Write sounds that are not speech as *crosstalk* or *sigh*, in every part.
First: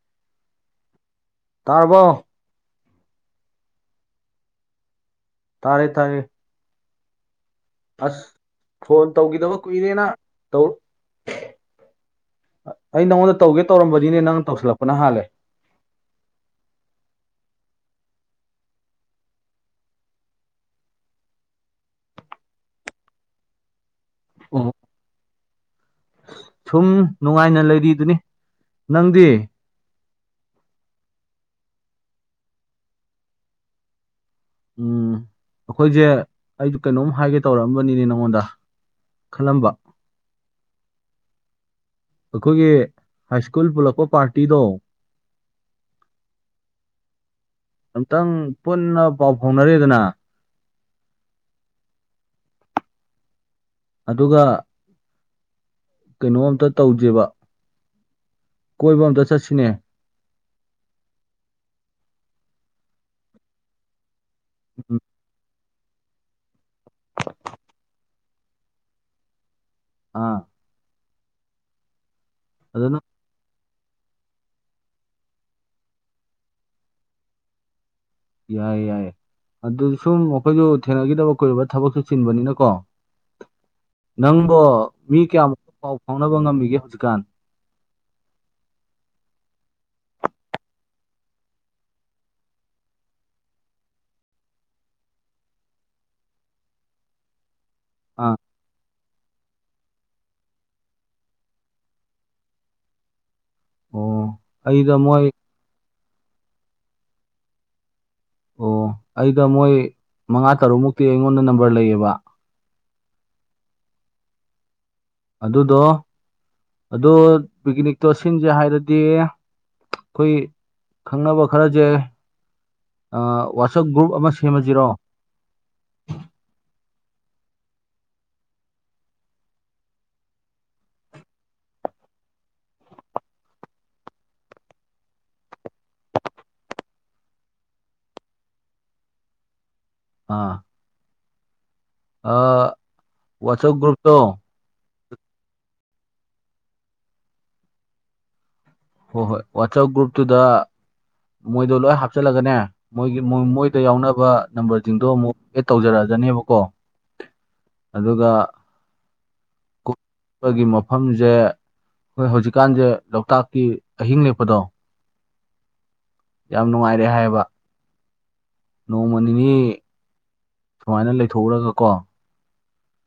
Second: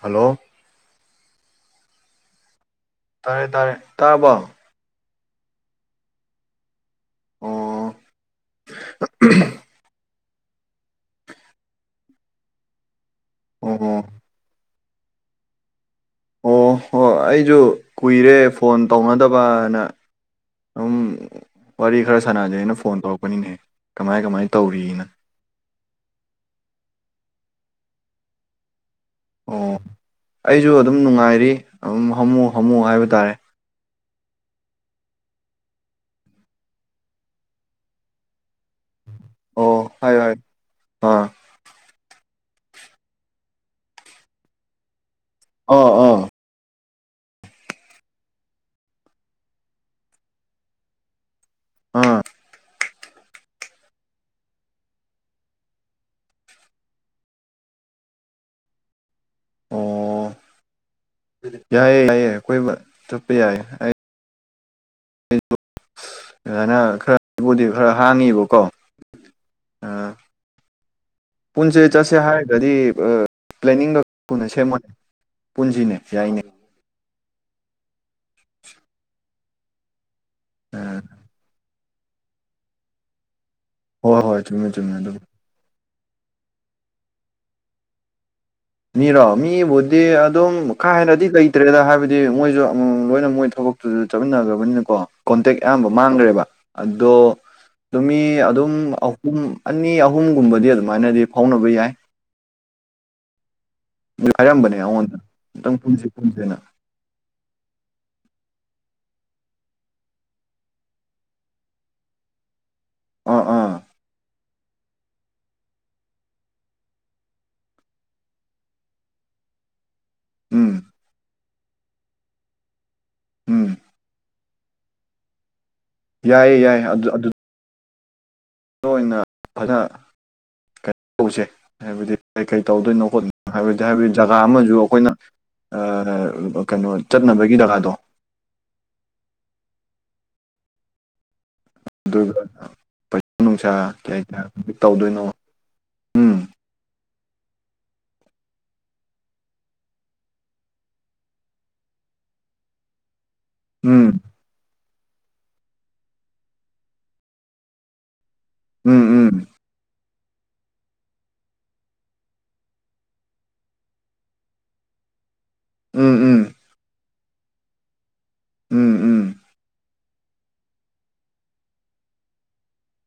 Hello ꯇꯥꯔꯕꯣ ꯇꯥꯏ ꯇꯥꯏ ꯇꯥꯔꯕꯣ ꯇꯥꯔꯦ ꯇꯥꯔꯦ ꯑꯣ ꯑꯁ ꯐꯣꯟ ꯇꯧꯒꯤꯗꯕ ꯀꯨꯏꯔꯦꯅ ꯇꯧ ꯑꯩ ꯅꯉꯣꯟ ꯇꯧꯒꯦ ꯑꯣ ꯇꯧꯔꯝꯕꯅꯤꯅꯦ ꯅꯪ ꯇꯧꯁꯜꯂꯛꯄꯅ ꯍꯥꯜꯂꯦ ꯑꯣ *unintelligible* ꯑꯩꯖꯨ ꯀꯨꯏꯔꯦ ꯐꯣꯟ ꯇꯧꯅꯗꯕꯅ *unintelligible* ꯋꯥꯔꯤ ꯈꯔ ꯁꯥꯟꯅꯖꯦꯅ ꯐꯣꯟ ꯇꯧꯔꯛꯄꯅꯤꯅꯦ ꯀꯃꯥꯏ ꯀꯃꯥꯏ ꯑꯣ ꯇꯧꯔꯤꯅ ꯁꯨꯝ ꯅꯨꯡꯉꯥꯏꯅ ꯂꯩꯔꯤꯗꯨꯅꯤ ꯅꯪꯗꯤ ꯑꯣ ꯑꯩꯖꯨ ꯑꯗꯨꯝ ꯅꯨꯡꯉꯥꯏꯔꯤ ꯑꯗꯨꯝ ꯍꯥꯝꯃꯨ ꯍꯥꯝꯃꯨ ꯍꯥꯏꯕ ꯇꯥꯏ ꯎꯝ ꯑꯩꯈꯣꯏꯖꯦ ꯑꯩꯖꯨ ꯀꯩꯅꯣꯝ ꯍꯥꯏꯒꯦ ꯇꯧꯔꯛꯑꯝꯕꯅꯤꯅꯦ ꯅꯪꯉꯣꯟꯗ ꯈꯜꯂꯝꯕ *unintelligible* ꯑꯥ ꯑꯩꯈꯣꯏꯒꯤ ꯍꯥꯏ ꯁ꯭ꯀꯨꯜ ꯄꯨꯜꯂꯛꯄ ꯄꯥꯔꯇꯤꯗꯣ ꯑꯣ ꯑꯣ ꯑꯝꯇꯪ ꯄꯨꯟꯅ ꯄꯥꯎ ꯐꯥꯎꯅꯔꯤꯗꯅ ꯑꯥ ꯑꯗꯨꯒ ꯀꯩꯅꯣ ꯑꯝꯇꯥ ꯇꯧꯖꯦꯕ ꯀꯣꯏꯕ ꯑꯝꯇꯥ ꯆꯠꯁꯤꯅꯦ ꯑꯣ ꯌꯥꯏꯌꯦ ꯌꯥꯏꯌꯦ ꯀꯣꯏꯕ ꯆꯠꯄ ꯌꯥꯏ ꯑꯩ *unintelligible* *unintelligible* ꯈꯔꯕꯨꯗꯤ ꯈꯔ ꯍꯥꯡꯉꯤꯕꯀꯣ ꯑꯥ ꯄꯨꯟꯖꯦ ꯆꯠꯁꯦ ꯍꯥꯏꯗ꯭ꯔꯗꯤ ꯑꯗꯨꯅ ꯑ ꯄ꯭ꯂꯦꯅꯤꯡꯗꯣ ꯊꯨꯅ ꯁꯦꯝꯃꯣ *inaudible* ꯄꯨꯟꯖꯤꯅꯦ ꯌꯥꯏꯅꯦ ꯌꯥꯏ ꯌꯥꯏ ꯑꯗꯨ ꯁꯨꯝ ꯑꯩꯈꯣꯏꯁꯨ ꯎꯝ ꯊꯦꯡꯅꯈꯤꯗꯕ ꯀꯨꯏꯔꯕ ꯊꯕꯛꯁꯨ ꯆꯤꯟꯕꯅꯤꯅꯀꯣ ꯍꯣꯏ ꯍꯣꯏ ꯅꯪꯕꯣ ꯆꯨꯝꯃꯦ ꯆꯨꯝꯃꯦ ꯃꯤ ꯑꯗꯨꯕꯨ ꯀꯌꯥꯃꯨꯛ ꯄꯥꯎ ꯐꯥꯎꯅꯕ ꯉꯝꯃꯤꯒꯦ ꯍꯧꯖꯤꯛꯀꯥꯟ ꯃꯤꯔꯣ ꯃꯤꯕꯨꯗꯤ ꯑꯗꯨꯝ ꯀꯥ ꯍꯦꯟꯅꯗꯤ ꯂꯩꯇ꯭ꯔꯦꯗ ꯍꯥꯏꯕꯗꯤ ꯃꯣꯏꯁꯨ ꯑꯃꯝ ꯃꯝ ꯂꯣꯏꯅ ꯃꯣꯏ ꯊꯕꯛ ꯑꯗꯨꯨ ꯆꯠꯃꯤꯟꯅꯈ꯭ꯔꯕꯅꯤꯅꯀꯣ ꯀꯣꯟꯇꯦꯛ ꯑꯌꯥꯝꯕ ꯃꯥꯡꯈ꯭ꯔꯦꯕ ꯑꯗꯣ ꯑꯗꯨ ꯃꯤ ꯑꯥ ꯑꯗꯨꯝ ꯑꯍꯨꯝ ꯑꯅꯤ ꯑꯍꯨꯝꯒꯨꯝꯕꯗꯤ ꯑꯗꯨꯃꯥꯏꯅꯗꯤ ꯐꯥꯎꯅꯕ ꯌꯥꯏ ꯑꯣ ꯍꯧꯖꯤꯛ ꯍꯥꯏꯔꯝꯕꯅꯦ ꯑꯩꯗ ꯑꯩꯉꯣꯟꯗ ꯃꯣꯏ ꯑꯃꯨꯛꯇꯪ ꯄꯨꯟꯁꯦ ꯄꯨꯟꯁꯦꯅ ꯑꯩꯒ ꯃꯣꯏ ꯃꯉꯥ ꯇꯔꯨꯛ ꯃꯨꯛꯇꯤ ꯑꯩꯉꯣꯟꯗ ꯅꯝꯕꯔ ꯂꯩꯌꯦꯕ ꯑꯥ ꯑꯥ ꯑꯗꯨꯗꯣ ꯑꯗꯨ ꯄꯤꯛꯅꯤꯛꯇꯣ ꯁꯤꯟꯁꯦ ꯍꯥꯏꯔꯗꯤ ꯑꯩꯈꯣꯏ ꯎꯝ ꯈꯪꯅꯕ ꯈꯔꯁꯦ ꯎꯝ ꯋꯥꯆꯞ ꯒ꯭ꯔꯨꯞ ꯑꯃ ꯁꯦꯝꯃꯁꯤꯔꯣ ꯌꯥꯏꯌꯦ ꯌꯥꯏꯌꯦ ꯑꯗꯨ ꯑꯗꯨ ꯅꯣꯏꯅ ꯐꯅ ꯀꯩꯅꯣ ꯇꯧꯕꯁꯦ ꯍꯥꯏꯕꯗꯤ ꯀꯩꯀꯩ ꯇꯧꯗꯣꯏꯅꯣ ꯈꯣꯠꯇꯣꯏꯅꯣ ꯍꯥꯏꯕꯗꯤ ꯍꯥꯏꯕꯗꯤ ꯖꯒꯥ ꯑꯃꯁꯨ ꯑꯩꯈꯣꯏꯅ ꯀꯩꯅꯣ ꯆꯠꯅꯕꯒꯤ ꯖꯒꯥꯗꯣ ꯑꯥ ꯑꯗꯨꯒ ꯑꯥ ꯄꯩꯁꯥ ꯅꯨꯡꯁꯥ ꯋꯥꯆꯞ ꯒ꯭ꯔꯨꯞꯇꯣ ꯀꯌꯥ ꯀꯌꯥ ꯇꯧꯗꯣꯏꯅꯣ ꯎꯝ ꯍꯣꯏ ꯍꯣꯏ ꯋꯥꯆꯞ ꯒ꯭ꯔꯨꯞꯇꯨꯗ ꯃꯣꯏꯗꯣ ꯂꯣꯏ ꯍꯥꯞꯆꯜꯂꯒꯅꯦ ꯃꯣꯏꯒꯤ ꯃꯣꯏꯗ ꯎꯝ ꯌꯥꯎꯅꯕ ꯅꯝꯕꯔꯁꯤꯡꯗꯣ ꯑꯃꯨꯛ ꯑꯦꯗ ꯇꯧꯖꯔꯛꯑꯖꯅꯤꯕꯀꯣ ꯑꯗꯨꯒ ꯎꯝ ꯎꯝ ꯀꯨꯞꯄꯒꯤ ꯃꯐꯝꯁꯦ ꯍꯣꯏ ꯍꯧꯖꯤꯛꯀꯥꯟꯁꯦ ꯂꯣꯛꯇꯥꯛꯀꯤ ꯑꯍꯤꯡ ꯂꯦꯛꯄꯗꯣ ꯎꯝ ꯎꯝ ꯌꯥꯝ ꯅꯨꯡꯉꯥꯏꯔꯦ ꯍꯥꯏꯕ ꯎꯝ ꯅꯣꯡꯃ ꯎꯝ ꯅꯤꯅꯤ ꯑꯗꯨꯃꯥꯏꯅ ꯂꯩꯊꯣꯛꯎꯔꯒ ꯀꯣ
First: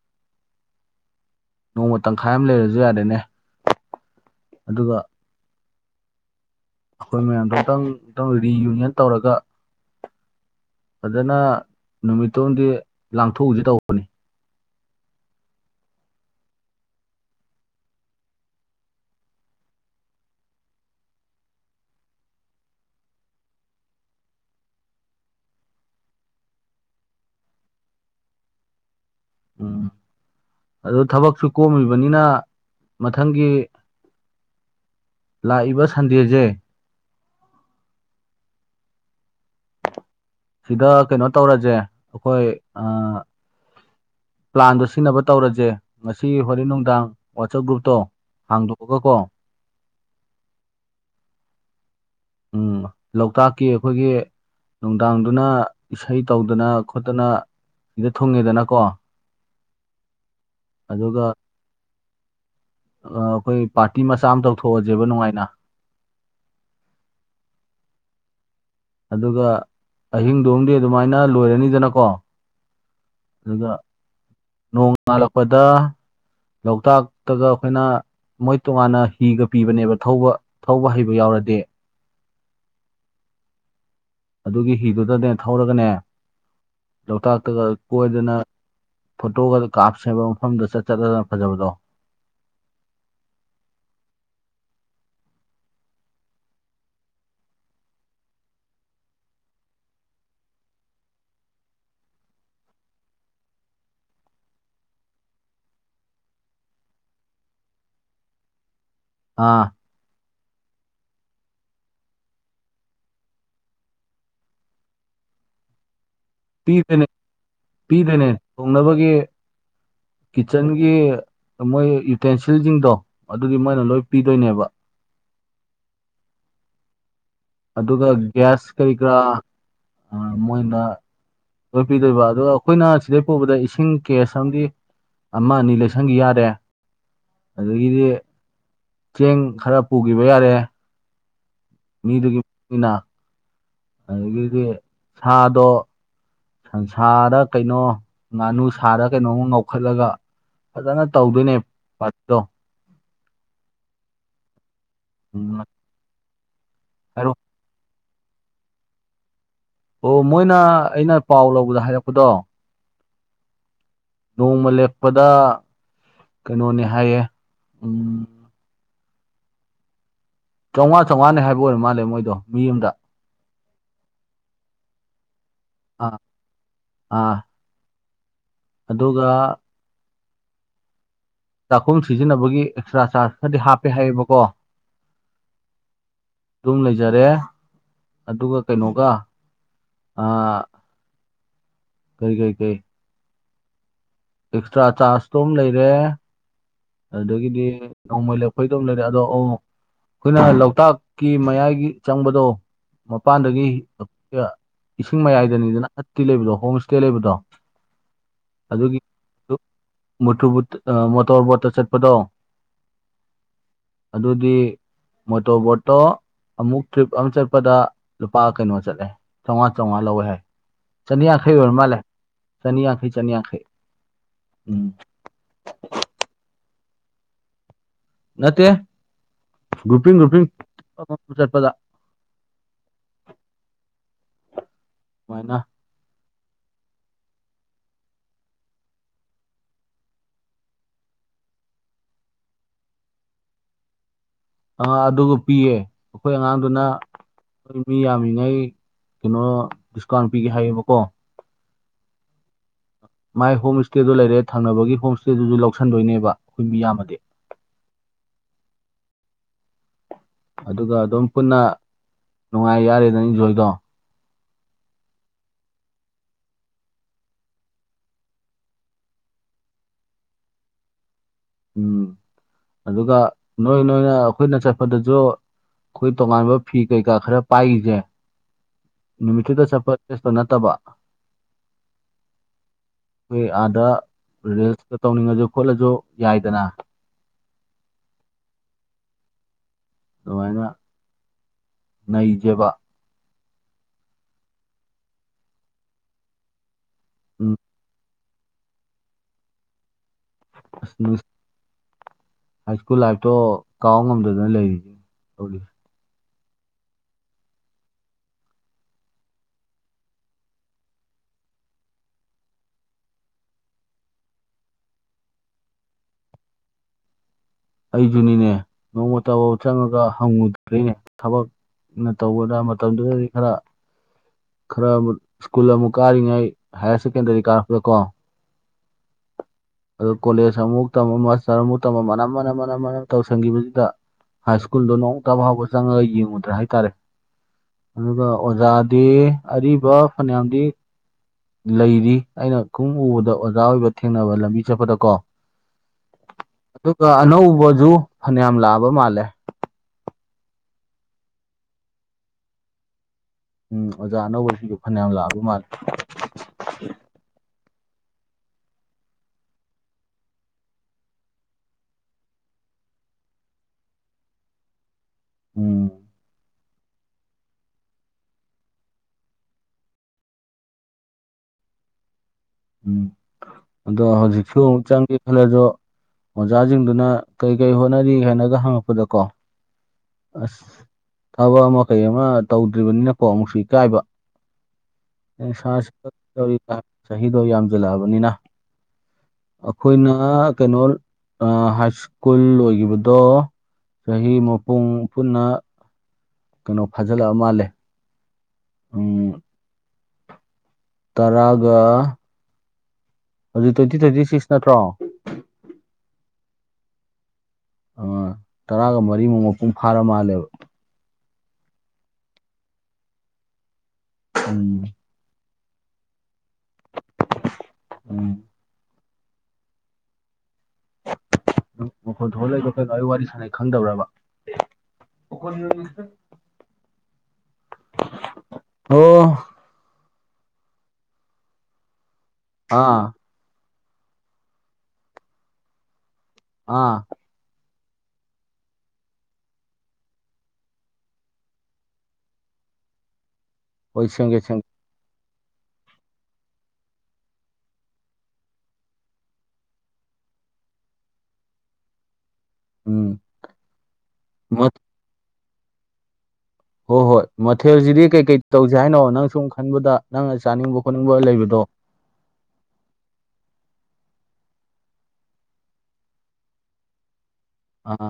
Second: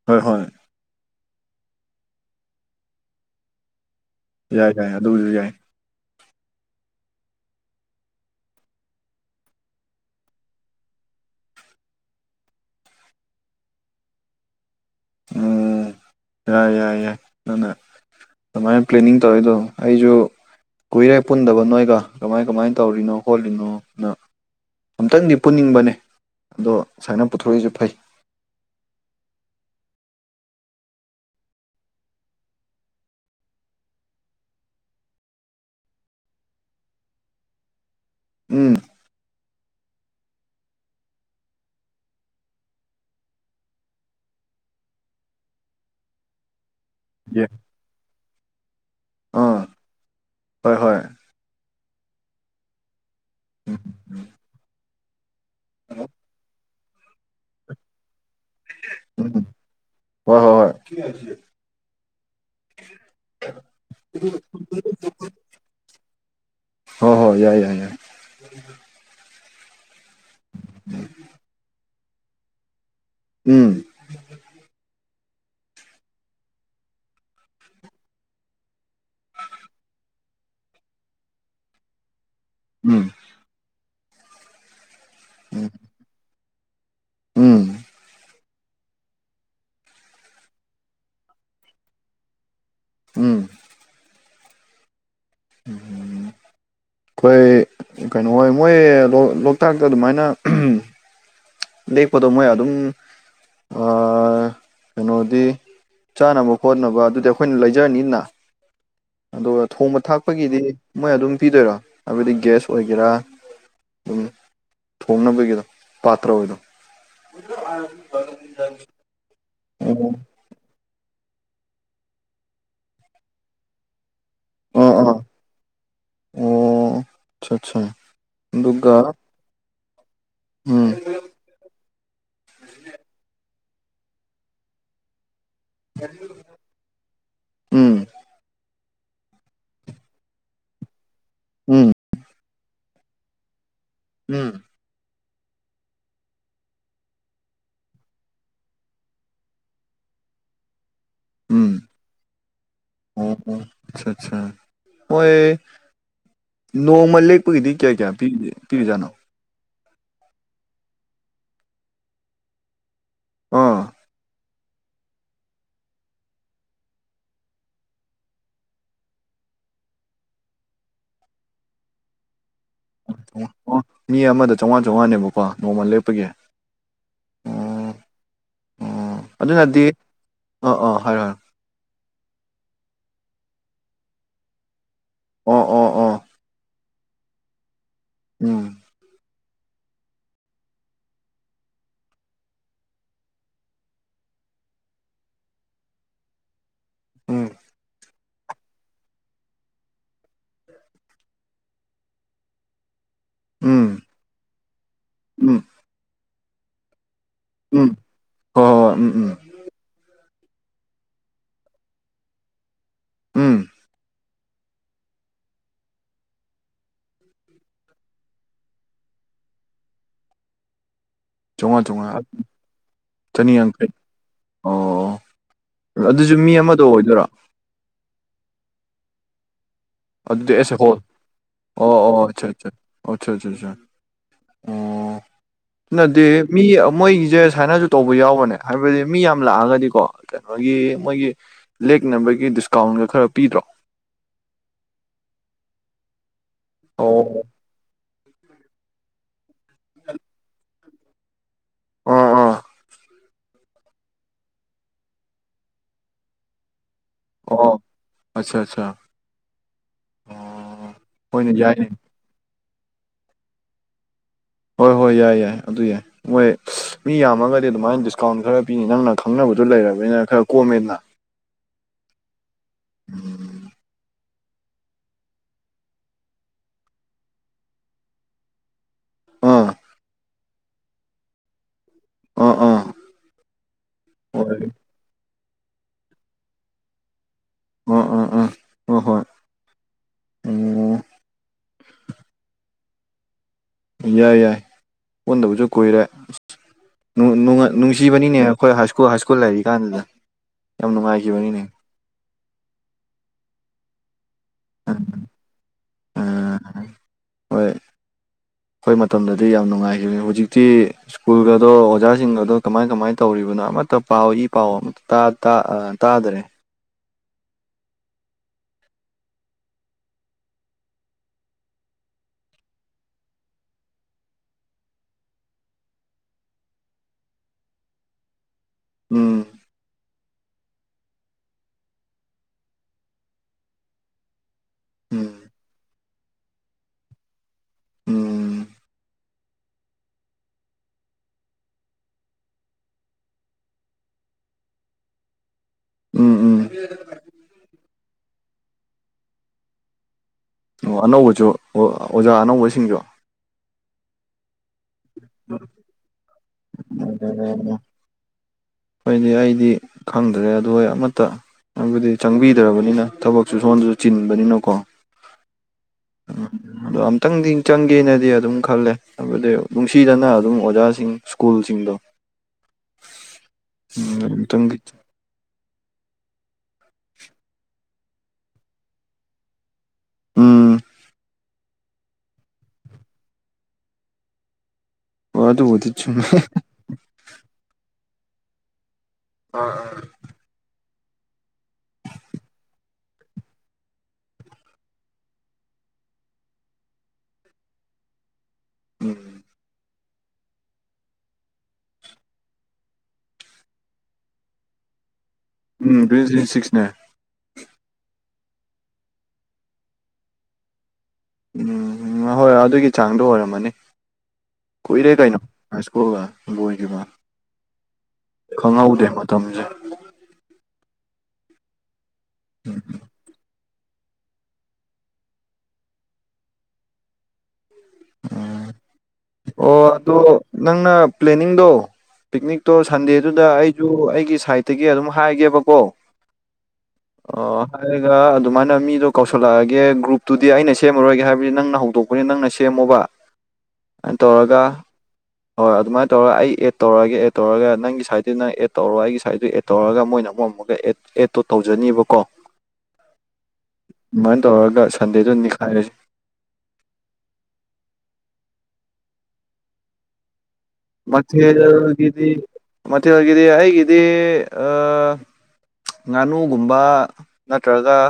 ꯍꯣꯏ ꯍꯣꯏ ꯅꯣꯡꯃ ꯇꯪꯈꯥꯏ ꯑꯃ ꯂꯩꯔꯁꯨ ꯌꯥꯔꯦꯅꯦ ꯌꯥꯏ ꯌꯥꯏ ꯑꯗꯨꯒ ꯑꯗꯨꯒꯤꯁꯨ ꯌꯥꯏ ꯑꯩꯈꯣꯏ ꯃꯌꯥꯝꯗꯣ ꯑꯃꯨꯛꯇꯪ ꯇꯪ ꯔꯤꯌꯨꯅꯤꯌꯟ ꯇꯧꯔꯒ ꯑꯗꯨꯅ ꯅꯨꯃꯤꯠꯇꯨꯝꯗꯤ ꯂꯥꯡꯊꯣꯛꯎꯁꯤ ꯇꯧꯕꯅꯤ ꯎꯝ ꯌꯥꯏ ꯌꯥꯏ ꯌꯥꯏ ꯑꯗꯨꯅ ꯑꯗꯨꯃꯥꯏꯅ ꯄ꯭ꯂꯦꯅꯤꯡ ꯇꯧꯋꯤꯗꯣ ꯑꯩꯁꯨ ꯀꯨꯏꯔꯦ ꯄꯨꯟꯗꯕ ꯅꯣꯏꯒ ꯀꯃꯥꯏ ꯀꯃꯥꯏ ꯇꯧꯔꯤꯅꯣ ꯈꯣꯠꯂꯤꯅꯣ ꯅ ꯑꯝꯇꯪꯗꯤ ꯄꯨꯟꯅꯤꯡꯕꯅꯦ ꯑꯗꯣ ꯁꯥꯏꯅ ꯄꯨꯊꯣꯔꯛꯏꯁꯦ ꯐꯩ ꯑꯗꫭ ꯊꯕꯛꯁꯨ ꯀꯣꯝꯃꯤꯕꯅꯤꯅ ꯃꯊꯪꯒꯤ ꯂꯥꯛꯏꯕ ꯁꯟꯗꯦꯁꯦ ꯎꯝ ꯁꯤꯗ ꯀꯩꯅꯣ ꯇꯧꯔꯁꯦ ꯑꯩꯈꯣꯏ ꯑ ꯄ꯭ꯂꯥꯟꯗꯣ ꯁꯤꯖꯤꯟꯅꯕ ꯇꯧꯔꯁꯦ ꯉꯁꯤ ꯍꯣꯔꯦꯟ ꯅꯨꯡꯗꯥꯡ ꯌꯦ ꯋꯥꯆꯞ ꯒ꯭ꯔꯨꯞꯇꯣ ꯍꯥꯡꯗꯣꯛꯑꯒ ꯀꯣ ꯑꯥ ꯍꯣꯏ ꯍꯣꯏ ꯎꯝ ꯂꯣꯛꯇꯥꯛꯀꯤ ꯑꯩꯈꯣꯏꯒꯤ ꯅꯨꯡꯗꯥꯡꯗꯨꯅ ꯏꯁꯩ ꯇꯧꯗꯅ ꯈꯣꯠꯇꯅ ꯁꯤꯗ ꯊꯨꯡꯉꯦꯗꯅꯀꯣ꯫ ꯍꯣꯏ ꯍꯣꯏ ꯍꯣꯏ ꯑꯥ ꯈꯣꯏ ꯄꯥꯔꯇꯤ ꯃꯆꯥ ꯑꯝ ꯇꯧꯊꯣꯛꯑꯖꯦꯕ ꯅꯨꯡꯉꯥꯏꯅ꯫ ꯍꯣꯏ ꯍꯣꯏ ꯌꯥꯏ ꯌꯥꯏ ꯌꯥꯏ *inaudible* ꯑꯗꯨꯒ ꯑꯍꯤꯡꯗꯣꯝꯗꯤ ꯑꯗꯨꯃꯥꯏꯅ ꯂꯣꯏꯔꯅꯤꯗꯅꯀꯣ ꯎꯝ ꯗꯨꯒ ꯅꯣꯡ ꯉꯥꯜꯂꯛꯄꯗ ꯂꯣꯛꯇꯥꯛꯇꯒ ꯑꯩꯈꯣꯏꯅ ꯃꯣꯏ ꯇꯣꯉꯥꯟꯅ ꯍꯤꯒ ꯄꯤꯕꯅꯦꯕ ꯊꯧꯕ ꯊꯧꯕ ꯍꯩꯕ ꯌꯥꯎꯔꯗꯤ꯫ ꯎꯝ ꯑꯗꯨꯒꯤ ꯍꯤꯗꯨꯗꯅꯦ ꯎꯝ ꯊꯧꯔꯒꯅꯦ ꯎꯝ ꯂꯣꯛꯇꯥꯛꯇꯒ ꯀꯣꯏꯗꯅ꯫ ꯐꯣꯇꯣꯒ ꯀꯥꯞꯁꯦꯕ ꯃꯐꯝꯗꯣ ꯆꯠ ꯆꯠꯂꯒ ꯐꯖꯕꯗꯣ ꯈꯣꯏ ꯀꯩꯅꯣ ꯍꯣꯏ ꯃꯣꯏ ꯂꯣ ꯂꯣꯛꯇꯥꯛꯇ ꯑꯗꯨꯃꯥꯏꯅ ꯂꯦꯛꯄꯗꯣ ꯃꯣꯏ ꯑꯗꯨꯝ ꯑꯥ ꯀꯩꯅꯣꯗꯤ ꯆꯥꯅꯕ ꯈꯣꯠꯅꯕ ꯑꯗꯨꯗꯤ ꯑꯩꯈꯣꯏꯅ ꯂꯩꯖꯔꯅꯤꯅ ꯑꯗꯨꯒ ꯑꯥ ꯊꯣꯡꯕ ꯊꯥꯛ ꯈꯣꯏꯒꯤꯗꯤ ꯃꯣꯏ ꯑꯗꯨꯝ ꯄꯤꯗꯣꯏꯔꯣ ꯍꯥꯏꯕꯗꯤ ꯒ꯭ꯌꯥꯁ ꯑꯣꯏꯒꯦꯔꯥ ꯗꯨꯝ ꯊꯣꯡꯅꯕꯒꯤꯗꯣ꯫ *unintelligible* ꯄꯤꯕꯅꯦ ꯄꯤꯗꯣꯏꯅꯦ ꯊꯣꯡꯅꯕꯒꯤ ꯫ ꯑꯣ ꯀꯤꯠꯆꯟꯒꯤ ꯃꯣꯏ ꯌꯨꯇꯦꯟꯁꯤꯜꯖꯤꯡꯗꯣ ꯑꯗꯨꯗꯤ ꯃꯣꯏꯅ ꯂꯣꯏ ꯄꯤꯗꯣꯏꯅꯦꯕ꯫ ꯑꯥ ꯑꯥ ꯑꯣ ꯑꯆꯥ ꯑꯠꯆꯥ ꯑꯗꯨꯒ ꯒ꯭ꯌꯥꯁ ꯀꯔꯤ ꯑꯗꯨꯒ ꯀꯔꯥ ꯑꯥ ꯃꯣꯏꯅ ꯎꯝ ꯂꯣꯏ ꯄꯤꯗꯣꯏꯕ ꯑꯗꯣ ꯑꯩꯈꯣꯏꯅ ꯁꯤꯗꯩ ꯄꯨꯕꯗ ꯏꯁꯤꯡ ꯀꯦꯁ ꯑꯝꯗꯤ ꯑꯃ ꯑꯅꯤ ꯂꯩꯁꯟꯒꯤ ꯌꯥꯔꯦ ꯎꯝ ꯑꯗꯒꯤꯗꯤ ꯆꯦꯡ ꯈꯔ ꯄꯨꯒꯤꯕ ꯌꯥꯔꯦ ꯎꯝ ꯃꯤꯗꯨꯒꯤ ꯃꯇꯨꯡꯏꯟꯅ ꯎꯝ ꯑꯗꯒꯤꯗꯤ ꯁꯥꯗꯣ ꯁꯟꯁꯥꯔꯥ ꯀꯩꯅꯣ ꯉꯥꯅꯨ ꯁꯥꯔꯥ ꯀꯩꯅꯣꯝꯃ ꯉꯧꯈꯠꯂꯒ ꯐꯖꯅ ꯇꯧꯗꯣꯏꯅꯦ ꯎꯝ ꯄꯥꯔꯠꯇꯣ ꯑꯣ ꯑꯠꯁꯥ ꯑꯠꯁꯥ ꯃꯣꯏ꯫ ꯎꯝ ꯅꯣꯡꯃ ꯍꯥꯏꯔꯣ ꯂꯦꯛꯄꯒꯤꯗꯤ ꯀꯌꯥ ꯀꯌꯥ ꯄꯤꯔꯤ ꯄꯤꯔꯤꯖꯥꯠꯅꯣ ꯑꯣ ꯃꯣꯏꯅ ꯑꯩꯅ ꯄꯥꯎ ꯂꯧꯕꯗ ꯍꯥꯏꯔꯛꯄꯗꯣ ꯑꯥ ꯅꯣꯡꯃ ꯂꯦꯛꯄꯗ ꯀꯩꯅꯣꯅꯦ ꯍꯥꯏꯌꯦ ꯎꯝ ꯆꯧꯉꯥ ꯆꯧꯉꯥꯅꯦ ꯍꯥꯏꯕ ꯑꯣꯏꯔ ꯃꯥꯜꯂꯦ ꯃꯣꯏꯗꯣ ꯃꯤ ꯑꯝꯗ꯫ ꯑꯣ ꯍꯣ ꯃꯤ ꯑꯃꯗ ꯆꯧꯉꯥ ꯆꯧꯉꯥ ꯅꯦꯕꯀꯣ ꯅꯣꯡꯃ ꯑꯥ ꯂꯦꯛꯄꯒꯤ꯫ ꯑꯥ ꯎꯝ ꯑꯗꯨꯒ ꯑꯗꯨꯅꯗꯤ ꯑꯣ ꯑꯣ ꯍꯥꯏꯔꯣ ꯍꯣꯏꯔꯣ ꯆꯥꯛꯈꯨꯝ ꯁꯤꯖꯤꯟꯅꯕꯒꯤ ꯑꯦꯛꯁꯇ꯭ꯔꯥ ꯆꯥꯔꯖ ꯈꯔꯗꯤ ꯍꯥꯞꯄꯦ ꯍꯥꯏꯌꯦꯕꯀꯣ꯫ ꯑꯣ ꯑꯣ ꯑꯣ ꯗꯨꯝ ꯂꯩꯖꯔꯦ ꯑꯗꯨꯒ ꯎꯝ ꯀꯩꯅꯣꯒ ꯑꯥ ꯀꯔꯤ ꯀꯔꯤ ꯀꯩ ꯑꯦꯛꯁꯇ꯭ꯔꯥ ꯆꯥꯔꯖ ꯇꯣ ꯑꯝ ꯂꯩꯔꯦ꯫ ꯎꯝ ꯑꯗꯨꯗꯒꯤꯗꯤ ꯅꯣꯡꯃ ꯂꯦꯛꯄꯩꯗꯣ ꯑꯃ ꯂꯩꯔꯦ ꯑꯗꯣ ꯑꯣ ꯑꯩꯈꯣꯏꯅ ꯂꯣꯛꯇꯥꯛꯀꯤ ꯃꯌꯥꯏꯒꯤ ꯆꯪꯕꯗꯣ ꯃꯄꯥꯟꯗꯒꯤ ꯎꯝ ꯏꯁꯤꯡ ꯎꯝ ꯃꯌꯥꯏꯗꯅꯤꯗꯅ ꯍꯠꯀꯤ ꯂꯩꯕꯗꯣ ꯍꯣꯝ ꯁꯇꯦ ꯂꯩꯕꯗꯣ꯫ ꯎꯝ ꯍꯣꯏ ꯍꯣꯏ ꯎꯝ ꯎꯝ ꯃꯣꯇꯨꯔꯕꯨꯠ ꯃꯣꯇꯣꯔꯕꯣꯠꯇ ꯆꯠꯄꯗꯣ ꯎꯝ ꯑꯗꯨꯗꯤ ꯃꯣꯇꯣꯔꯕꯣꯠꯇꯣ ꯑꯃꯨꯛ ꯇ꯭ꯔꯤꯞ ꯑꯃ ꯆꯠꯄꯗ ꯂꯨꯄꯥ ꯀꯩꯅꯣ ꯆꯠꯂꯦ ꯆꯩꯉꯥ ꯆꯩꯉꯥ ꯂꯧꯋꯦ ꯍꯥꯏ ꯆꯅꯤꯌꯥꯡꯈꯩ ꯑꯣꯏꯔ ꯆꯥꯝꯃꯉꯥ ꯃꯥꯜꯂꯦ ꯆꯥꯝꯃꯉꯥ ꯆꯅꯤꯌꯥꯡꯈꯩ ꯆꯅꯤ ꯆꯅꯤꯌꯥꯡꯈꯩ ꯌꯥꯡꯈꯩ ꯎꯝ ꯑꯗꯨꯖꯨ ꯃꯤ ꯑꯃꯗ ꯑꯣꯏꯗꯣꯏꯔꯣ ꯅꯠꯇꯦ ꯒ꯭ꯔꯨꯞꯄꯤꯡ ꯒ꯭ꯔꯨꯞꯄꯤꯡ ꯑꯗꯨꯗꯤ ꯑꯦꯁꯦ ꯍꯣꯜ ꯑꯃꯃꯝ ꯆꯠꯄꯗ *unintelligible* ꯑꯣ ꯑꯣ ꯑꯆꯥ ꯑꯆꯥ ꯑꯆꯥ ꯑꯆꯥ ꯃꯥꯏꯅ *unintelligible* ꯅꯠꯇꯦꯍꯦ ꯃꯤ ꯃꯣꯏꯒꯤꯁꯦ ꯁꯥꯏꯅꯁꯨ ꯇꯧꯕ ꯌꯥꯎꯕꯅꯦ ꯍꯥꯏꯕꯗꯤ ꯃꯤ ꯌꯥꯝ ꯂꯥꯛꯑꯒꯗꯤꯀꯣ ꯀꯩꯅꯣꯒꯤ ꯃꯣꯏꯒꯤ ꯂꯦꯛꯅꯕꯒꯤ ꯗꯤꯁꯀꯥꯎꯟꯒ ꯈꯔ ꯄꯤꯗ꯭ꯔꯣ ꯑꯥ ꯑꯗꯨꯒ ꯄꯤꯌꯦ ꯑꯩꯈꯣꯏ ꯑꯉꯥꯡꯗꯨꯅ ꯑꯣ ꯃꯤ ꯌꯥꯝꯃꯤꯉꯩ ꯀꯩꯅꯣ ꯗꯤꯁꯀꯥꯎꯟ ꯄꯤꯒꯦ ꯍꯥꯏꯌꯦꯕꯀꯣ ꯑꯥ ꯑꯥ ꯃꯥꯏ ꯍꯣꯝ ꯏꯁꯇꯦꯗꯣ ꯂꯩꯔꯦ ꯊꯪꯅꯕꯒꯤ ꯍꯣꯝ ꯏꯁꯇꯦꯗꯨꯁꯨ ꯂꯧꯁꯟꯗꯣꯏꯅꯦꯕ ꯑꯩꯈꯣꯏ *unintelligible* ꯃꯤ ꯌꯥꯝꯃꯗꯤ ꯑꯣ ꯑꯆꯥ ꯑꯆꯥ ꯑꯗꯨꯒ ꯑꯗꯨꯝ ꯍꯣꯏꯅꯦ ꯄꯨꯟꯅ ꯌꯥꯏꯅꯦ ꯅꯨꯡꯉꯥꯏ ꯌꯥꯔꯦꯗꯅ ꯏꯟꯖꯣꯏꯗꯣ ꯍꯣꯏ ꯍꯣꯏ ꯌꯥꯏ ꯌꯥꯏ ꯑꯗꯨ ꯌꯥꯏ ꯍꯣꯏ *unintelligible* ꯃꯤ ꯌꯥꯝꯃꯒꯗꯤ ꯑꯗꯨꯃꯥꯏꯅ ꯗꯤꯁꯀꯥꯎꯟ ꯈꯔ ꯄꯤꯅꯤ ꯅꯪꯅ ꯈꯪꯅꯕꯗꯨ ꯂꯩꯔꯕꯅꯤꯅ ꯈꯔ ꯀꯣꯝꯃꯦꯗꯅ ꯎꯝ ꯑꯗꯨꯒ ꯅꯣꯏ ꯅꯣꯏꯅ ꯑꯩꯈꯣꯏꯅ ꯆꯠꯄꯗꯁꯨ ꯑꯩꯈꯣꯏ ꯇꯣꯉꯥꯟꯕ ꯐꯤ ꯀꯩꯀꯥ ꯈꯔ ꯄꯥꯏꯒꯤꯖꯦ ꯅꯨꯃꯤꯠꯇꯨꯗ ꯑꯥ ꯆꯠꯄ ꯗ꯭ꯔꯦꯁꯇꯣ ꯅꯠꯇꯕ ꯑ ꯑ ꯑꯩꯈꯣꯏ ꯑꯥꯗ ꯔꯤꯜꯁꯀ ꯇꯧꯅꯤꯡꯉꯁꯨ ꯈꯣꯠꯂꯁꯨ ꯌꯥꯏꯗꯅ ꯑ ꯑ ꯑ ꯍꯣꯏ ꯍꯣꯏ ꯑꯗꯨꯃꯥꯏꯅ ꯑꯣ ꯅꯩꯖꯦꯕ ꯌꯥꯏ ꯌꯥꯏ ꯄꯨꯟꯗꯕꯁꯨ ꯀꯨꯏꯔꯦ ꯅꯨꯡ ꯎꯝ ꯅꯨꯡ ꯅꯨꯡꯁꯤꯕꯅꯤꯅꯦ ꯑꯩꯈꯣꯏ ꯍꯥꯏ ꯁ꯭ꯀꯨꯜ ꯍꯥꯏ ꯁ꯭ꯀꯨꯜ ꯂꯩꯔꯤ ꯀꯥꯟꯗꯨꯗ ꯌꯥꯝ ꯑꯁ ꯅꯨꯡꯉꯥꯏꯈꯤꯕꯅꯤꯅꯦ ꯍꯥꯏ ꯁ꯭ꯀꯨꯜ ꯂꯥꯏꯐꯇꯣ ꯀꯥꯎꯕ ꯉꯝꯗꯗꯅ ꯂꯩꯔꯤ ꯎꯝ ꯍꯣꯏ ꯑꯩꯈꯣꯏ ꯃꯇꯝꯗꯗꯤ ꯌꯥꯝ ꯅꯨꯡꯉꯥꯏꯈꯤꯕꯅꯤ ꯍꯧꯖꯤꯛꯇꯤ ꯁ꯭ꯀꯨꯜꯒꯗꯣ ꯑꯣꯖꯥꯁꯤꯡꯒꯗꯣ ꯀꯃꯥꯏ ꯀꯃꯥꯏꯅ ꯇꯧꯔꯤꯕꯅꯣ ꯑꯃꯠꯇ ꯄꯥꯎ ꯏ ꯏ ꯄꯥꯎ ꯑꯃꯠꯇ ꯇꯥ ꯇꯥ ꯇꯥꯗꯔꯦ ꯑꯩꯁꯨꯅꯤꯅꯦ ꯅꯣꯡꯃꯇꯕꯧ ꯆꯪꯉꯒ ꯍꯪꯉꯨꯗ꯭ꯔꯦꯅꯦ ꯊꯕꯛ ꯅꯪꯅ *unintelligible* ꯇꯧꯕꯗ ꯃꯇꯝꯗꯨꯗꯗꯤ ꯈꯔ ꯈꯔꯛ *unintelligible* ꯁ꯭ꯀꯨꯜ ꯑꯃꯨꯛ ꯀꯥꯔꯤꯉꯩ ꯍꯥꯏꯔ ꯁꯦꯀꯦꯟꯗꯔꯤ ꯀꯥꯔꯛꯄꯗ ꯀꯣ ꯎꯝ ꯑꯣ *unintelligible* ꯀꯣꯂꯦꯖ ꯑꯃꯨꯛ ꯇꯝꯃ ꯃꯥꯁꯇꯔ ꯑꯃꯨꯛ ꯇꯝ ꯃꯅꯝ ꯃꯅꯝ ꯃꯅꯝ ꯃꯅꯝ ꯇꯧꯁꯟꯈꯤꯕꯁꯤꯗ ꯍꯥꯏ ꯁ꯭ꯀꯨꯜꯗꯣ ꯅꯣꯡꯇ ꯎꯝ ꯐꯥꯎꯕ ꯆꯪꯉꯒ ꯌꯦꯡꯉꯨꯗ꯭ꯔꯦ ꯍꯥꯏꯇꯥꯔꯦ ꯑꯗꯨꯒ ꯎꯝ ꯑꯣꯖꯥ ꯗꯤ ꯑꯔꯤꯕ ꯐꯅꯌꯥꯝꯗꯤ ꯂꯩꯔꯤ ꯑꯩꯅ ꯈꯨꯡ *unintelligible* ꯎꯕꯗ ꯑꯣꯖꯥ ꯑꯣꯏꯕ ꯊꯦꯡꯅꯕ ꯂꯝꯕꯤ ꯆꯠꯄꯗ ꯀꯣ ꯎꯝ ꯎꯝ ꯑꯗꯨꯒ ꯑꯅꯧꯕꯖꯨ ꯐꯅꯌꯥꯝ ꯂꯥꯛꯑꯕ ꯃꯥꯜꯂꯦ ꯑꯣ ꯑꯅꯧꯕꯁꯨ ꯑꯣꯖꯥ ꯑꯅꯧꯕꯁꯤꯡꯖꯨ ꯎꯝ ꯑꯣꯖꯥ ꯑꯅꯧꯕ ꯁꯤꯡꯖꯨ ꯐꯅꯌꯥꯝ ꯂꯥꯛꯑꯕ ꯃꯥꯜꯂꯦ ꯑꯗꯨ *unintelligible* ꯍꯣꯏꯅꯦ *unintelligible* ꯑꯩꯗꯤ ꯈꯪꯗ꯭ꯔꯦ ꯑꯗꯨ ꯑꯩ ꯑꯃꯠꯇ ꯑꯗꯨꯗꯤ *unintelligible* ꯆꯪꯕꯤꯗ꯭ꯔꯕꯅꯤꯅ ꯊꯕꯛꯁꯨ ꯁꯣꯝꯗꯁꯨ ꯆꯤꯟꯕꯅꯤꯅꯀꯣ ꯎꯝ ꯑꯗꯣ ꯑꯝꯇꯪꯗꯤ ꯆꯪꯒꯦꯅꯗꯤ ꯑꯗꯨꯝ ꯈꯜꯂꯦ ꯍꯥꯏꯕꯗꯤ ꯅꯨꯡꯁꯤꯗꯅꯥ ꯑꯗꯨꯝ ꯑꯣꯖꯥꯁꯤꯡ ꯀꯨꯜꯁꯤꯡꯗꯣ ꯎꯝ ꯑꯗꯣ ꯍꯧꯖꯤꯛꯁꯨ ꯑꯃꯨꯛꯇꯪꯗꯤ ꯑꯃꯨꯛ ꯆꯪꯒꯦ ꯈꯂꯖꯨ ꯑꯣꯖꯥꯁꯤꯡꯗꯨꯅ ꯀꯩ ꯀꯩ ꯍꯣꯠꯅꯔꯤ ꯍꯥꯏꯅꯒ ꯍꯪꯉꯛꯄꯗꯀꯣ ꯑꯁ ꯎꯝ ꯊꯕꯛ ꯑꯃ ꯀꯩ ꯑꯃ ꯇꯧꯗ꯭ꯔꯤꯕꯅꯤꯅꯀꯣ ꯑꯃꯨꯛꯁꯨ ꯏꯀꯥꯏꯕ ꯍꯣꯏ ꯑꯗꯨꯕꯨꯗꯤ ꯆꯨꯝꯃꯦ *unintelligible* ꯆꯍꯤꯗꯣ ꯌꯥꯝꯖꯜꯂꯛꯑꯕꯅꯤꯅ ꯑꯩꯈꯣꯏꯅ ꯑꯥ ꯀꯩꯅꯣ ꯑ ꯍꯥꯏꯁꯀꯨꯜ ꯂꯣꯏꯒꯤꯕꯗꯣ ꯆꯍꯤꯃꯨꯛ ꯄꯨꯡ ꯄꯨꯟꯅ ꯀꯩꯅꯣ ꯐꯥꯖꯤꯜꯂꯛꯑ ꯃꯥꯜꯂꯦ ꯎꯝ ꯇꯔꯥꯒ ꯍꯧꯖꯤꯛ ꯇ꯭ꯋꯦꯟꯇꯤ ꯇ꯭ꯋꯦꯟꯇꯤ ꯁꯤꯛꯁ ꯅꯠꯇ꯭ꯔꯣ ꯎꯝ ꯇ꯭ꯋꯦꯟꯇꯤ ꯇ꯭ꯋꯦꯟꯇꯤ ꯁꯤꯛꯁꯅꯦ ꯑꯣ ꯇꯔꯥꯒ ꯃꯔꯤꯃꯨꯛ ꯃꯄꯨꯡ ꯐꯥꯔ ꯃꯥꯜꯂꯦꯕ ꯎꯝ ꯉꯍꯣꯏ ꯑꯗꯨꯒꯤ ꯆꯥꯡꯗꯣ ꯑꯣꯏꯔꯝꯃꯅꯤ ꯎꯝ ꯀꯨꯏꯔꯦ ꯀꯩꯅꯣ ꯍꯥꯏ ꯁ꯭ꯀꯨꯜꯒ ꯂꯣꯏꯒꯤꯕ ꯎꯝ ꯈꯪꯍꯧꯗꯦ ꯃꯇꯝꯁꯦ ꯃꯈꯣꯜ ꯊꯣꯛꯍꯜꯂꯛꯏꯗꯣ ꯀꯩꯅꯣ ꯑꯩ ꯋꯥꯔꯤ ꯁꯥꯟꯅꯩ ꯈꯪꯗꯕ꯭ꯔꯕ *unintelligible* ꯑꯣ ꯑꯣ ꯑꯗꯣ ꯅꯪꯅ ꯄ꯭ꯂꯦꯅꯤꯡꯗꯣ ꯄꯤꯛꯅꯤꯛꯇꯣ ꯑꯥ ꯁꯟꯗꯦ ꯗꯨꯗ ꯑꯩꯖꯨ ꯑꯩꯒꯤ ꯁꯥꯏꯠꯇꯒꯤ ꯑꯗꯨꯝ ꯍꯥꯏꯒꯦꯕꯀꯣ ꯑꯥ ꯑꯣ ꯍꯥꯏꯔꯒ ꯑꯗꯨꯃꯥꯏꯅ ꯃꯤꯗꯣ ꯀꯧꯁꯜꯂꯛꯑꯒꯦ ꯒ꯭ꯔꯨꯞꯇꯨꯗꯤ ꯑꯩꯅ ꯁꯦꯝꯃꯔꯣꯏꯒꯦ ꯍꯥꯏꯕꯗꯤ ꯅꯪꯅ ꯍꯧꯗꯣꯛ ꯄꯅꯤ ꯅꯪꯅ ꯁꯦꯝꯃꯨꯕ ꯍꯣꯏ ꯑꯗꯨ ꯁꯦꯝꯒꯦ ꯇꯧꯔꯒ ꯁꯦꯝꯒꯦ ꯍꯣꯏ ꯑꯗꯨꯃꯥꯏ ꯇꯧꯔꯒ ꯑꯩ ꯑꯦꯗ ꯇꯧꯔꯒꯦ ꯑꯦꯗ ꯇꯧꯔꯒ ꯅꯪꯒꯤ ꯁꯥꯏꯠꯇꯤ ꯅꯪꯅ ꯑꯦꯗ ꯇꯧꯔꯣ ꯑꯩꯒꯤ ꯁꯥꯏꯠꯇꯨ ꯑꯦꯠ ꯇꯧꯔꯒ ꯃꯣꯏꯅ ꯑꯃꯨꯛ ꯑꯃꯨꯛꯀ ꯑꯦꯠ ꯑꯦꯠꯇꯣ ꯇꯧꯖꯅꯤꯕꯀꯣ ꯎꯝ ꯑꯗꯨꯃꯥꯏꯅ ꯃꯠ ꯇꯧꯔꯒ ꯁꯟꯗꯦꯗꯣ ꯅꯤꯛꯈꯥꯏꯔꯁꯤ ꯍꯣꯏ ꯍꯣꯏ ꯃꯊꯦꯜꯁꯤꯗꯤ ꯀꯩꯀꯩ ꯇꯧꯁꯦ ꯍꯥꯏꯅꯣ ꯅꯪ ꯁꯨꯝ ꯈꯟꯕꯗ ꯅꯪꯅ ꯆꯥꯅꯤꯡꯕ ꯈꯣꯠꯅꯤꯡꯕ ꯂꯩꯕꯗꯣ ꯃꯊꯦꯜꯒꯤꯗꯤ ꯃꯊꯦꯜꯒꯤꯗꯤ ꯑꯩꯒꯤꯗꯤ ꯑ ꯉꯥꯅꯨꯒꯨꯝꯕ ꯅꯠꯇ꯭ꯔꯒ ꯑꯥ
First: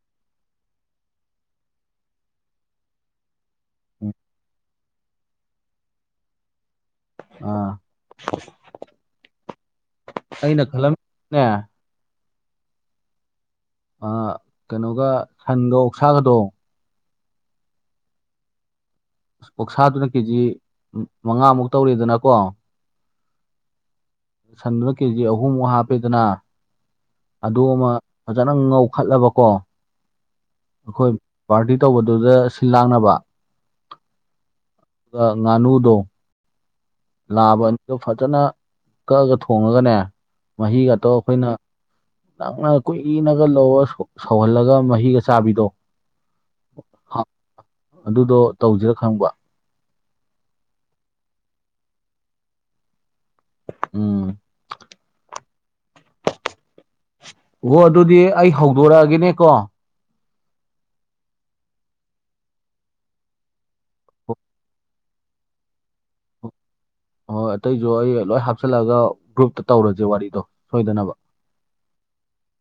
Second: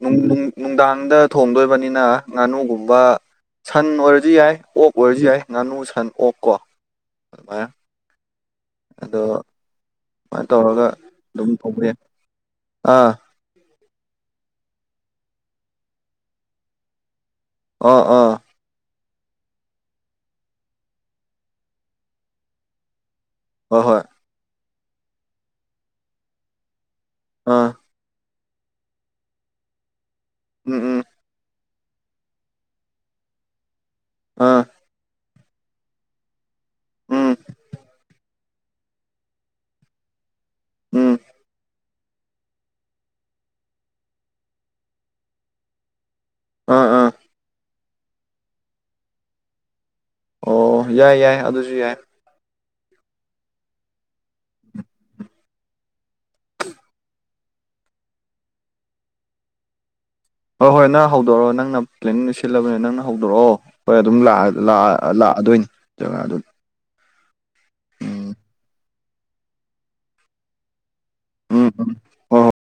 ꯅꯨꯡ ꯅꯨꯡ ꯅꯨꯡꯗꯥꯡꯗ ꯊꯣꯡꯗꯣꯏꯕꯅꯤꯅ ꯉꯥꯅꯨꯒꯨꯝꯕ ꯁꯟ ꯎꯝ ꯑꯣꯏꯔꯁꯨ ꯌꯥꯏ ꯑꯣꯛ ꯑꯣꯏꯔꯁꯨ ꯌꯥꯏ ꯉꯥꯅꯨ ꯁꯟ ꯑꯣꯛ ꯀꯣ ꯑꯗꯨꯃꯥꯏꯅ ꯑꯥ ꯑꯗꯣ ꯁꯨꯃꯥꯏꯅ ꯑꯩꯅ ꯇꯧꯔꯒ ꯈꯜꯂꯝꯃꯤꯅꯦ ꯑꯗꯨꯝ ꯐꯧꯕ ꯌꯥꯏ ꯑꯥ ꯑꯥ ꯀꯩꯅꯣꯒ ꯁꯟꯒ ꯑꯣꯛꯁꯥꯒꯗꯣ ꯑꯥ ꯑꯥ ꯑꯣꯛꯁꯥꯗꯨꯅ ꯀꯦꯖꯤ ꯃꯉꯥꯃꯨꯛ ꯇꯧꯔꯦꯗꯅꯀꯣ ꯍꯣꯏ ꯍꯣꯏ ꯁꯟꯗꯨꯅ ꯀꯦꯖꯤ ꯑꯍꯨꯝꯃꯨꯛ ꯍꯥꯞꯄꯦꯗꯅꯥ ꯑꯥ ꯑꯗꯨꯃ ꯐꯖꯅ ꯉꯧꯈꯠꯂꯕꯀꯣ ꯎꯝ ꯎꯝ ꯈꯣꯏ ꯄꯥꯔꯇꯤ ꯇꯧꯕꯗꯨꯗ ꯁꯤꯜ ꯂꯥꯡꯅꯕ ꯑꯥ ꯑꯥ ꯉꯥꯅꯨꯗꯣ ꯎꯝ ꯂꯥꯕ ꯑꯅꯤꯗꯣ ꯐꯖꯅ ꯀꯛꯑꯒ ꯊꯣꯡꯉꯒꯅꯦ ꯃꯍꯤꯒꯇꯣ ꯎꯝ ꯑꯩꯈꯣꯏꯅ ꯅꯪꯅ ꯀꯨꯏꯅꯒ ꯂꯧꯔ ꯁꯧꯍꯜꯂꯒ ꯃꯍꯤꯒ ꯆꯥꯕꯤꯗꯣ ꯑꯥ ꯑꯥ ꯑꯗꯨꯗꯣ ꯇꯧꯁꯤꯔꯥ ꯈꯪꯕ ꯑꯣ ꯌꯥꯏ ꯌꯥꯏ ꯑꯗꯨꯁꯨ ꯌꯥꯏ ꯎꯝ ꯑꯣ ꯑꯗꯨꯗꯤ ꯑꯩ ꯍꯧꯗꯣꯔꯛꯑꯒꯦꯅꯦꯀꯣ ꯍꯣꯏ ꯍꯣꯏ ꯅꯪ ꯍꯧꯗꯣꯔꯛꯑꯣ ꯅꯪꯅ ꯄ꯭ꯂꯦꯟꯅꯤꯡꯗꯣ ꯁꯤꯜꯂꯕꯅꯤꯅ ꯅꯪꯅ ꯍꯧꯗꯣꯔꯛꯑꯣ ꯍꯣꯏ ꯑꯗꯨꯝ ꯍꯣ ꯂꯥꯛ ꯂꯥꯛ ꯂꯥꯛꯑꯗꯣꯏꯅꯤ ꯖꯒꯥꯗꯨ ꯍꯣꯏ ꯑꯇꯩꯁꯨ ꯑꯩ ꯎꯝ ꯂꯣꯏ ꯍꯥꯞꯆꯤꯜꯂꯒ ꯒ꯭ꯔꯨꯞꯇ ꯇꯧꯔꯁꯦ ꯋꯥꯔꯤꯗꯣ ꯁꯣꯏꯗꯅꯕ ꯎꯝ ꯎꯝ ꯍꯣꯏ